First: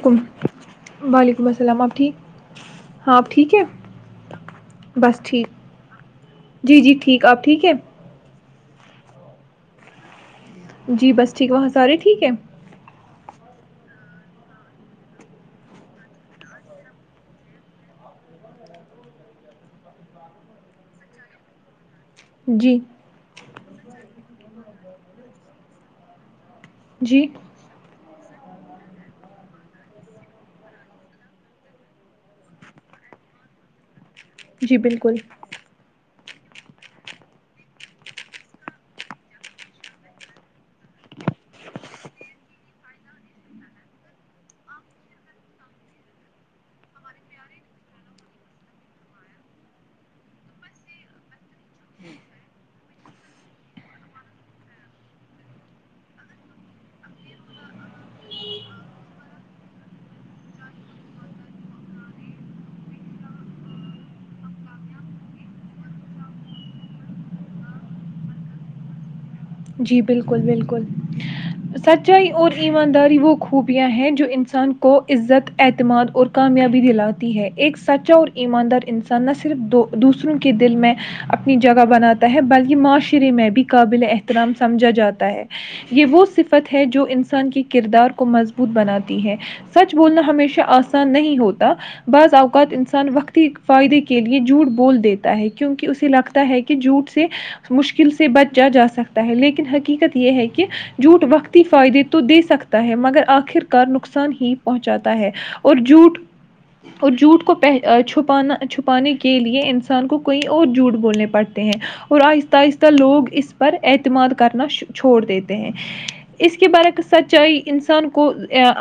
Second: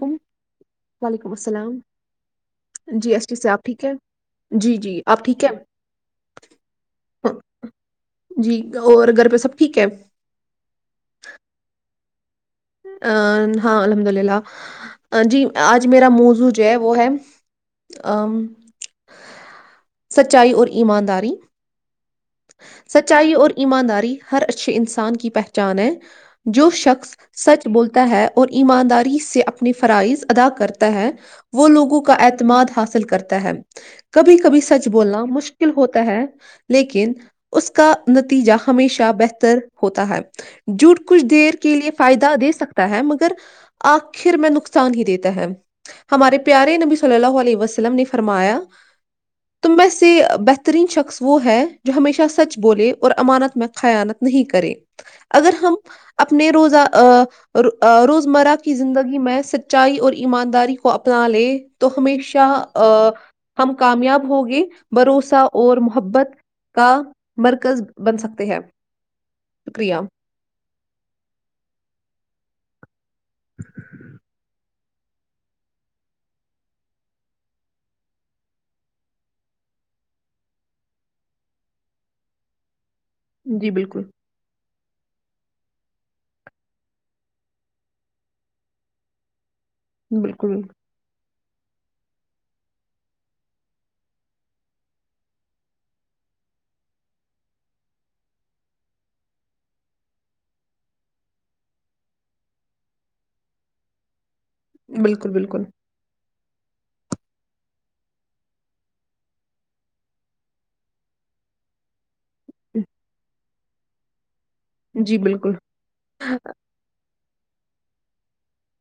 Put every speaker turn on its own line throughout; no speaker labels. کم
وعلیکم السلام آپ ٹھیک
جی
ہاں
ایس
آپ
ٹی سے
ٹھیک ہے
جی جی
بس
آپ
ٹھیک
ہے
جی جی ٹھیک
ہاں،
آپ ٹھیک ہے
جی اور گھر پہ سب ٹھیک ہے
جی بس ٹھیک وہاں سارے ٹھیک ہے
ہاں الحمد للہ جی آج میرا موضوع جو ہے وہ ہے سچائی اور ایمانداری
جی
سچائی اور ایمانداری ہر اچھے انسان کی پہچان ہے جو شخص
جی
سچ بولتا ہے اور ایمانداری سے اپنے فرائض ادا کرتا ہے وہ لوگوں کا اعتماد حاصل کرتا ہے کبھی کبھی
جی
سچ
بالکل
بولنا مشکل ہوتا ہے لیکن اس کا نتیجہ ہمیشہ بہتر ہوتا ہے جھوٹ کچھ دیر کے لیے فائدہ دے سکتا ہے مگر آخر میں نقصان ہی دیتا ہے ہمارے پیارے نبی صلی اللہ علیہ وسلم نے فرمایا تم میں سے بہترین شخص وہ ہے جو ہمیشہ سچ بولے اور امانت میں خانت نہیں کرے اگر ہم اپنے روزہ روزمرہ کی زندگی میں سچائی اور ایمانداری کو اپنا لے تو ہمیشہ ہم کامیاب ہوگے بھروسہ اور محبت کا مرکز بن سکتے ہیں
جی
شکریہ
بالکل بالکل سچائی اور ایماندار وہ خوبیاں ہیں جو انسان کی کو عزت اعتماد اور کامیابی دلاتی ہے ایک سچا اور ایماندار انسان نہ صرف دوسروں کے دل میں اپنی جگہ بناتا ہے بلکہ معاشر ے میں بھی
جی بالکل
قابل اہم سمجھا جاتا ہے یہ وہ صفت ہے جو انسان کے کردار کو مضبوط بناتی ہے سچ بولنا
بالکل
ہمیشہ آسان نہیں ہوتا بعض اوقات انسان وقتی فائدے کے لیے جھوٹ بول دیتا ہے کیونکہ اسے لگتا ہے کہ جھوٹ سے مشکل سے بچا جا سکتا ہے لیکن حقیقت یہ ہے کہ جھوٹ وقتی فائدے تو دے سکتا ہے مگر آخر کار نقصان ہی
بالکل
پہنچاتا
بالکل
ہے
بالکل
اور جھوٹ اور جھوٹ کو پہ چھپانا چھپانے کے لیے انسان کو کوئی اور جھوٹ بولنے پڑتے ہیں اور اہستہ اہستہ لوگ اس پر اعتماد کرنا
جی
چھوڑ
بالکل
دیتے ہیں اس کے برکس سچائی انسان کو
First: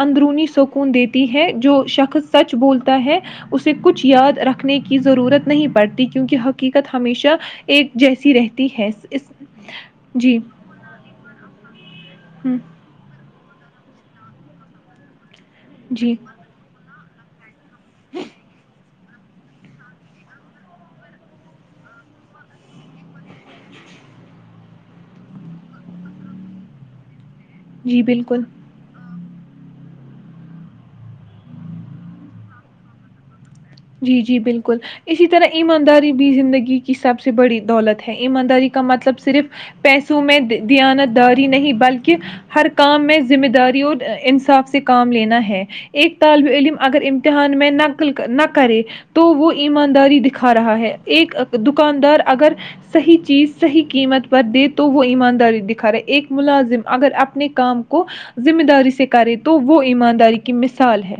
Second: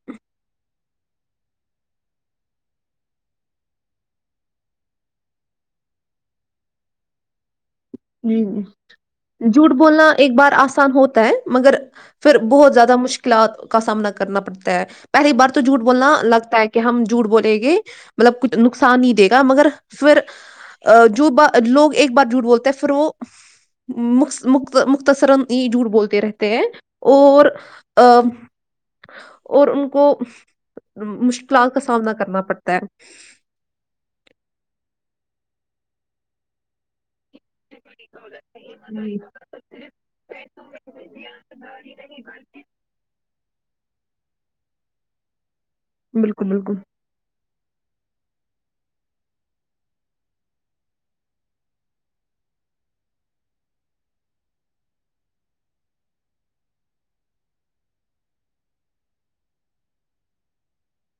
اندرونی سکون دیتی ہے جو شخص سچ بولتا ہے اسے کچھ یاد رکھنے کی ضرورت نہیں پڑتی کیونکہ حقیقت ہمیشہ ایک جیسی
جی
رہتی ہے اس
جھوٹ بولنا ایک
جی
بار آسان ہوتا ہے مگر پھر
ہ
بہت زیادہ مشکلات کا سامنا کرنا پڑتا ہے پہلی بار تو تو جھوٹ
جی
بولنا لگتا ہے کہ ہم جھوٹ بولے گے مطلب کچھ نقصان نہیں دے گا مگر پھر جو ب لوگ ایک بار جھوٹ بولتے ہیں پرو مختصرا یہ جھوٹ بولتے رہتے ہیں اور آ،
جی بالکل
اور ان کو مشکلات کا سامنا کرنا پڑتا ہے
جی جی بالکل اسی طرح ایمانداری بھی زندگی کی سب سے بڑی دولت ہے ایمانداری کا
ہے جی
مطلب صرف پیسوں میں دیانت داری نہیں بلکہ ہر کام میں ذمہ داری اور انصاف سے کام لینا ہے ایک طالب
بالکل
علم
بالکل
اگر امتحان میں ن کلک ن کرے تو وہ ایمانداری دکھا رہا ہے ایک دکاندار اگر صحیح چیز صحیح قیمت پر دے تو وہ ایمانداری دکھا رہا ایک ملازم اگر اپنے کام کو ذمہ داری سے کرے تو وہ ایمانداری کی مثال ہے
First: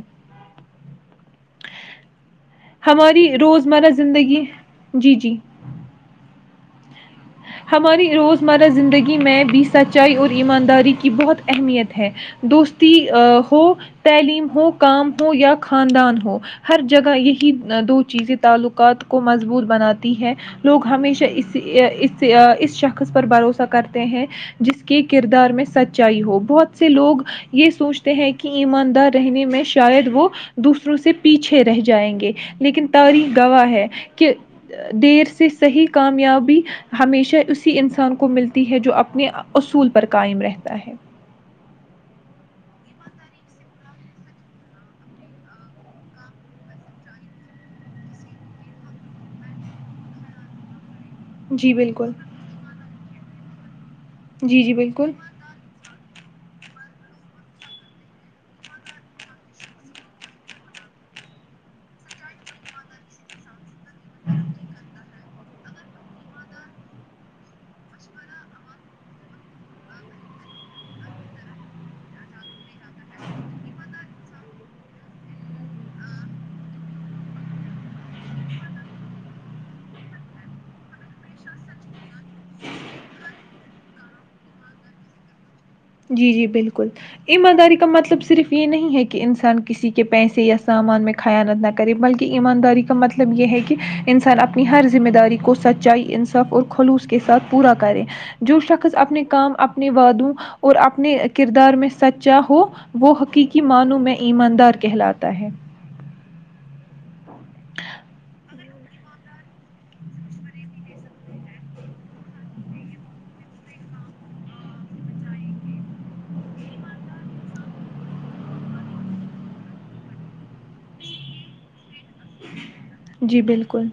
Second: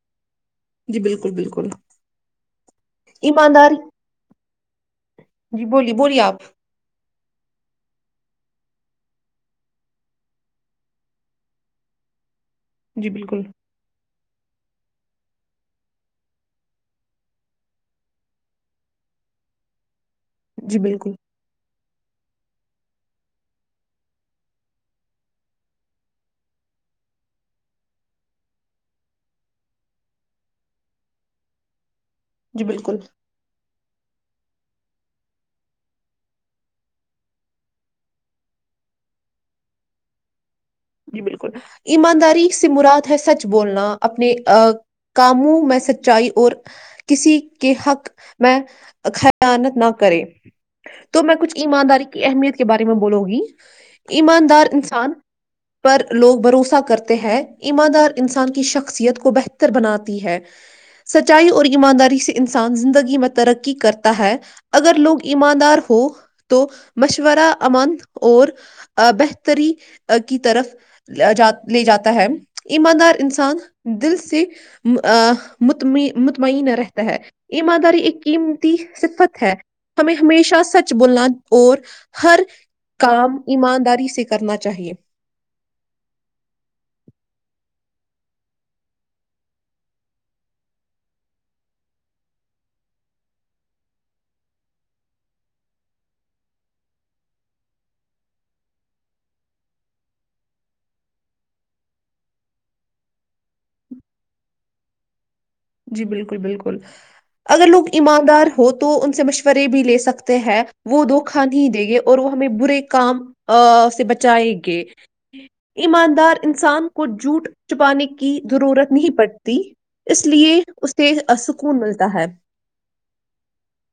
جی بالکل بالکل
ہماری
ایمانداری
روزمرہ زندگی جی جی
بولیے بولیے آپ
ہماری روزمرہ زندگی میں بھی سچائی اور ایمانداری کی بہت اہمیت ہے دوستی
جی
ا
بالکل
ہو تعلیم ہو کام ہو یا خاندان ہو ہر جگہ یہی دو چیزیں تعلقات کو مضبوط بناتے ہے
جی
لوگ
بالکل
ہمیشہ اس سے اس شخص پر بھروسہ کرتے ہیں جس کے کردار میں سچائی ہو بہت سے لوگ یہ سوچتے ہیں کہ ایماندار رہنے میں شاید وہ دوسروں سے پیچھے رہ جی جائیں گے
جی
لیکن
بالکل
تاری گواہ ہے کہ دیر سے صحیح کامیابی ہمیشہ اسی انسان کو ملتی ہے جو اپنے اصول پر قائم رہتی
جی بالکل ایمانداری سمرات سچ بولنا اپنے کاموں میں سچائی اور کسی کے حق میں خانت نہ کرے تو میں کچھ
جی
ایمانداری
بالکل
کی اہمیت کے بارے میں بولوں گی [inaudible]
جی
ایماندار
جی بالکل
انسان پر لوگ بھروسہ کرتے ہیں ایماندار انسان کی شخصیت کو بہتر بناتی ہے سچائی اور ایمانداری سے انسان زندگی میں ترقی کرتا ہے اگر لوگ ایماندار ہو تو مشورہ امن اور بہتری کی طرف جات لے جاتا ہے ایماندار انسان دل سے مطم مطمئن رہتا ہے ایمانداری ایک قیمتی صفت ہے ہمیں ہمیشہ سچ بولنا اور ہر کام ایمانداری سے کرنا چاہیے [unintelligible]
جی جی بالکل ایمانداری کا مطلب صرف یہ نہیں ہے کہ انسان کسی کے پیسے یا سامان میں خیانت نہ کرے بلکہ ایمانداری کا مطلب یہ ہے کہ انسان اپنی ہر ذمہ داری کو سچائی انصاف اور خلوص کے ساتھ پورا کرے جو شخص اپنے کام اپنے وعادوں اور اپنے کردار میں سچا ہو وہ حقیقی منوں میں ایماندار کہلاتا ہے
جی بالکل بالکل اگر لوگ ایماندار ہو تو ان سے مشورے بھی لے سکتے ہیں وہ دو کھا نہیں ہی دے گے اور وہ ہمیں برے کام سے بچائے گے ایماندار انسان کو جوٹ چپانے کی ضرورت نہیں پڑتی اس لیے اسےسکون ملتا ہے
جی بالکل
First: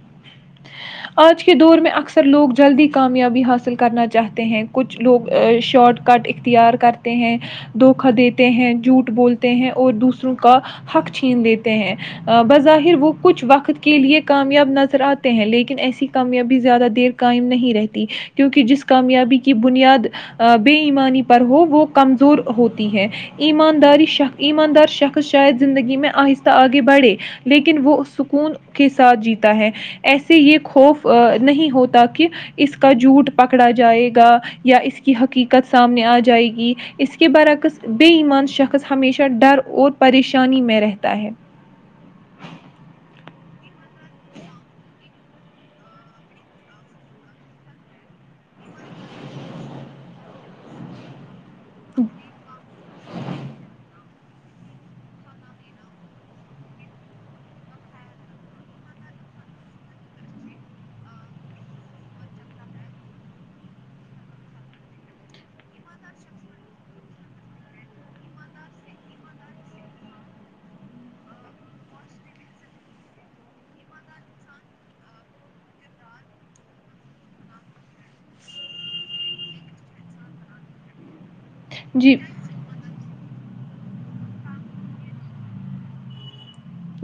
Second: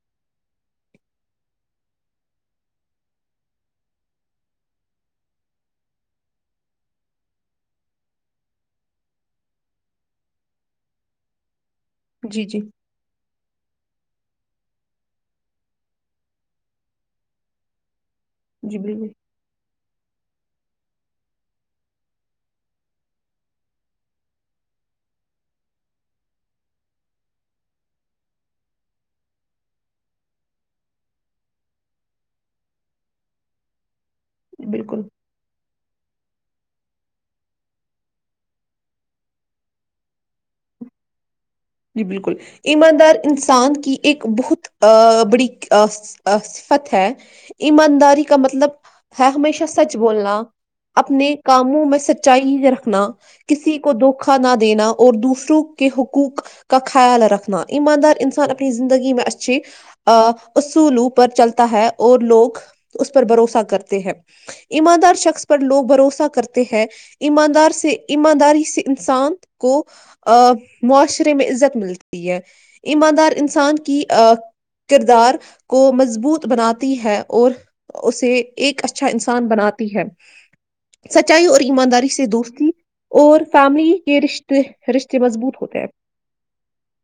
آج کے دور میں اکثر لوگ جلدی کامیابی حاصل کرنا چاہتے ہیں کچھ لوگ شارٹ کٹ اختیار کرتے ہیں دھوکا دیتے ہیں جھوٹ بولتے ہیں اور دوسروں کا حق چھین دیتے ہیں
جی جی
بظاہر وہ کچھ وقت [unintelligible] کے لیے کامیاب نظر آتے ہیں لیکن ایسی کامیابی زیادہ دیر قائم نہیں رہتی کیونکہ
جی
جس
بالکل
کامیابی کی بنیاد بے ایمانی پر ہو وہ کمزور ہوتی ہے ایمانداری شخ ایماندار شخص شاید زندگی میں آہستہ آگے بڑھے لیکن وہ سکون کے ساتھ جیتا ہے ایسے یہ خوف نہیں ہوتا کہ اس کا جھوٹ پکڑا جائے گا یا اس
بالکل
کی حقیقت سامنے آ جائے گی اس کے برعکس بے ایمان شخص ہمیشہ ڈر اور پریشانی میں رہتا ہے
جی بالکل ایماندار انسان کی ایک بہت بڑی صفت ہے ایمانداری کا مطلب ہے ہمیشہ سچ بولنا اپنے کاموں میں سچائی رکھنا کسی کو دکھ [unintelligible] سکھا نہ دینا اور دوسروں کے حقوق کا خیال رکھنا ایماندار انسان اپنی زندگی میں اچھے اصولوں پر چلتا ہے اور لوگ اس پر بھروسہ کرتے ہیں ایماندار شخص پر لوگ بھروسہ کرتے ہیں ایماندار سے ایمانداری سے انسان کو معاشر [unintelligible] میں عزت ملتی ہے ایماندار انسان کی ا کردار کو مضبوط بناتی ہے اور اسے ایک اچھا انسان بناتی ہے سچ [unintelligible] اچائی اور ایمانداری
جی
سے دوستی اور [unintelligible] فیملی کے رشتے رشتے مضبوط ہوتے ہیں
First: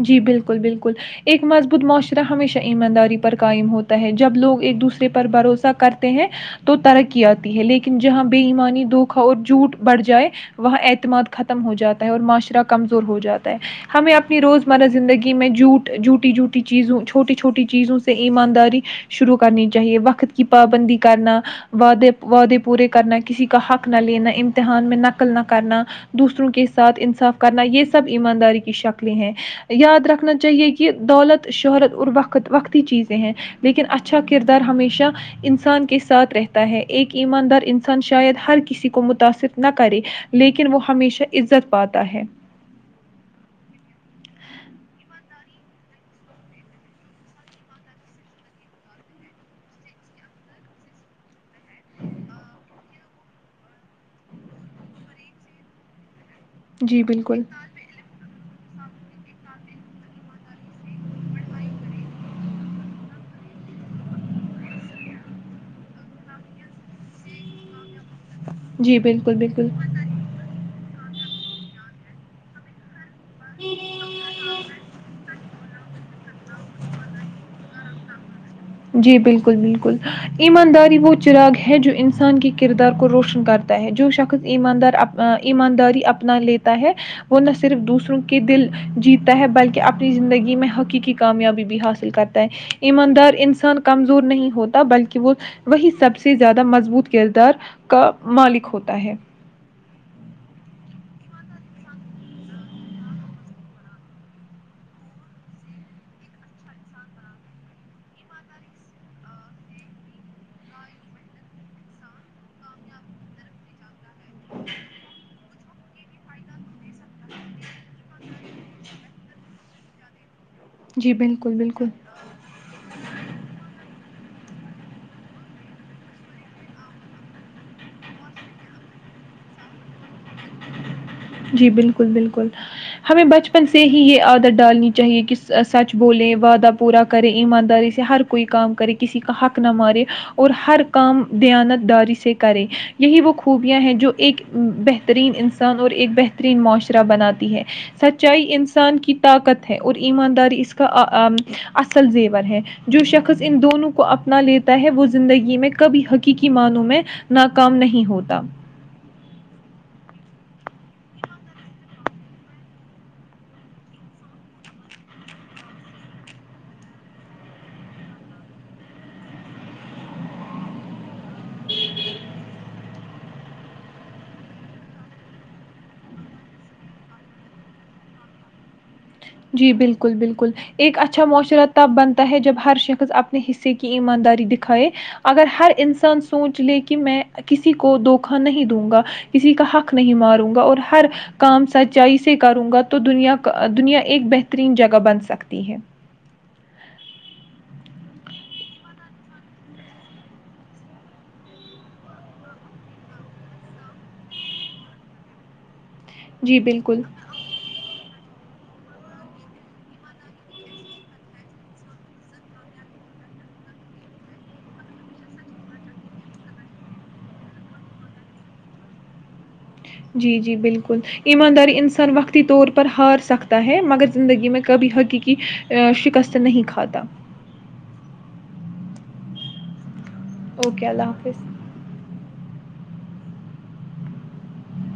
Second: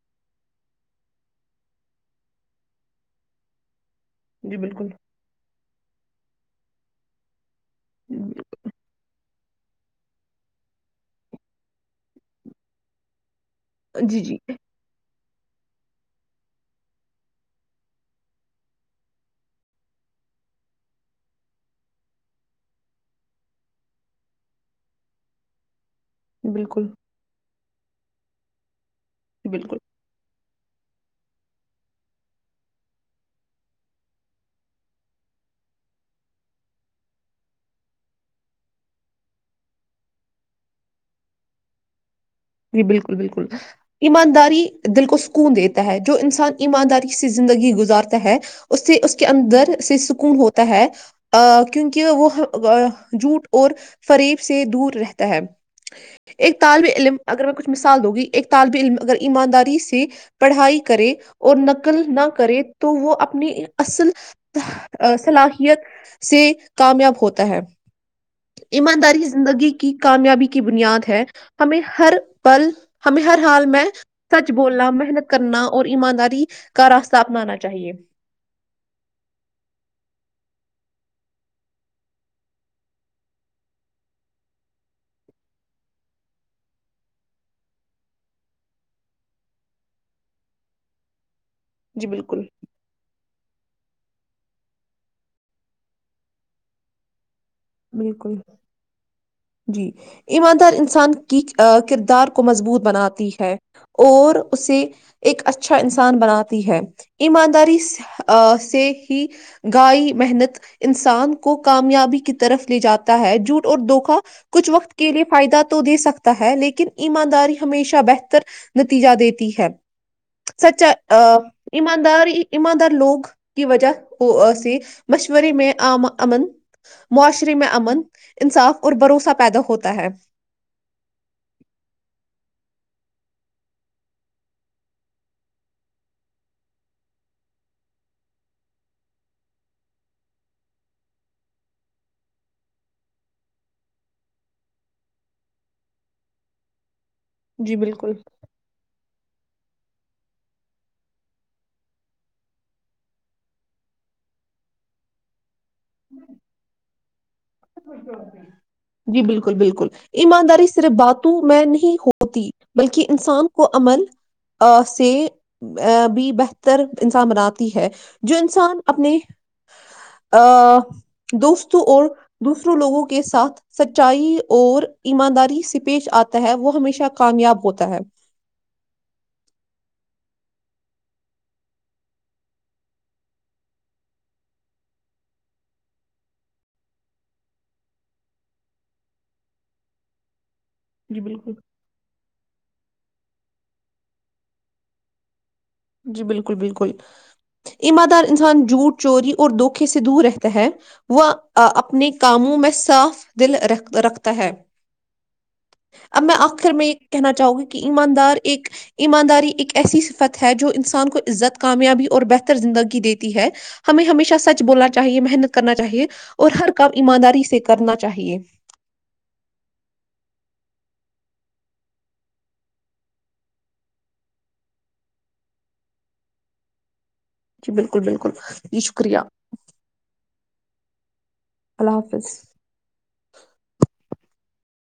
جی بالکل بالکل ایک مضبوط معاشرہ ہمیشہ ایمانداری پر قائم ہوتا ہے جب
جی
لوگ ایک
بالکل
دوسرے پر بھروسہ کرتے ہیں تو ترقیات ہے لیکن جہاں بے ایمانی دھوکھا اور جھوٹ بڑھ جائے وہاں اعتماد ختم ہو جاتا ہے اور معاشرہ کمزور ہو جاتا ہمیں
جی
اپ
جی
روزمرہ زندگی میں جھٹ جھوٹی جوٹی چیزوں چھوٹی چھوٹی چیزوں سے ایمانداری شروع کرنی چاہیے وقت کی پابندی کرنا وعدے وعدے پورے کرنا کسی کا حق نہ لینا امتحان میں نقل نہ کرنا دوسروں کے
بالکل
ساتھ انصاف کرنا یہ سب ایمانداری کی شکل لی ہیں
بالکل
یاد رکھنا چاہ چاہیے کہ دولت شہرت اور وقت وقتی چیزیں ہیں لیکن اچھا کردار ہمیشہ انسان کے ساتھ رہتا ہے ایک ایماندار انسان شاید ہر کسی کو متاثر نہ کرے لیکن وہ ہمیشہ عزت پاتا ہے
جی بالکل بالکل ایمانداری دل کو سکون دیتا ہے جو انسان ایمانداری سے زندگی گزارتا ہے اس سے اس کے اندر سے سکون ہوتا ہے ا کیونکہ وہ جوٹ اور فریب سے دور رہتا ہے ایک طالب
جی
علم
بالکل
اگر میں کچھ مثال دو گی ایک طالب ع اگر ایمانداری سے پڑھائی کرے اور نقل نہ کرے تو وہ اپنی اصل صلاحیت سے کامیاب ہوتا ہے
جی
ایمانداری
بالکل
زندگی کی
بالکل
کامیابی کی بنیاد ہے ہمیں ہر پل ہمیں ہر حال میں سچ بولنا محنت کرنا اور ایمانداری کا راستہ اپنانا چاہیے [inaudible]
جی بالکل بالکل ایمانداری وہ چراغ ہے جو انسان کے کردار کو روشن کرتا ہے جو شخص ایماندار ایمانداری اپنا لیتا ہے وہ نہ صرف دوسروں کے دل جیتتا ہے بلکہ اپنی زندگی میں حقیقی کامیابی بھی
جی
حاصل کرتا
بالکل
ہے ایماندار انس کمزور نہیں ہوتا بلکہ وہ وہی سب سے زیادہ مضبوط کردار کا
بالکل
مالک ہوتا ہے
جی ایماندار انسان کی کردار کو مضبوط بناتی ہے اور اسے ایک اچھا انسان بناتی ہے ایمانداری سے ہی گائے محنت انسان کو کامیابی کی طرف لے جاتا ہے جھوٹ اور دھوکا کچھ وقت کے لیے فائدہ تو تو دے سکتا ہے لیکن ایمانداری ہمیشہ بہتر نتیجہ دیتی ہے سچا
جی بالکل بالکل
ایمانداری ایماندار لوگ کی وجہ سے مشورے میں امن معاشرے میں امن انصاف اور بھروسہ پیدا ہوتا ہے
جی بالکل بالکل ہمیں بچپن سے ہی یہ عادت ڈالنی چاہیے کہ سچ بولیں وعدہ پورا کرے ایمانداری سے ہر کوئی کام کرے کسی کا حق نہ مارے اور ہر کام دیانت داری سے کرے یہی وہ خوبیاں ہیں جو ایک بہترین انسان اور ایک بہترین معاشرے بناتی ہے
جی بالکل
سچائی انسان کی طاقت ہے اور ایمانداری اس کا اصل زیور ہے جو شخص ان دونوں کو اپنا لیتا ہے وہ زندگی میں کب حقیقی مانوں میں ناکام نہیں ہوتا
جی بالکل بالکل ایمانداری صرف باتوں میں نہیں ہوتی بلکہ انسان کو عمل سے ا بھی بہتر انسان بناتی ہے جو انسان اپنے ا دوستوں اور دوسروں لوگوں کے ساتھ سچائی اور ایمانداری سے پیش آتا ہے وہ ہمیشہ کامیاب ہوتا ہے
جی بالکل بالکل ایک اچھا معاشرہ تب بنتا ہے جب ہر شخص اپنے حصے کی ایمانداری دکھائے اگر ہر انسان سوچ لے کہ میں کسی کو دھوکا نہیں دوں گا کسی کا حق نہیں ماروں گا اور ہر
جی بالکل
کام سچائی سے کروں گا تو تو دنیا کا دنیا ایک بہترین جگہ بن سکتی ہے
جی بالکل بالکل ایمادار انسان جھوٹ چوری اور دھوکے سے دور رہتا ہے وہ اپنے کاموں میں صاف دل رکھتا ہے اب میں
جی
آخر میں یہ
بالکل۔
کہنا چاہوں گا کہ ایماندار ایک ایمانداری ایک ایسی سفت ہے جو انسان کو عزت کامیابی اور بہتر زندگی دیتی ہے ہمیں ہمیشہ سچ بولنا چاہیے محنت کرنا چاہیے اور ہر کام ایمانداری سے کرنا چاہیے
جی جی بالکل ایمانداری انسان وقتی طور پر ہار سکتا ہے مگر زندگی میں کبھی حقیقی شکست نہیں کھاتا
جی بالکل بالکل جی شکریہ
اوکے اللہ حافظ
اللہ حافظ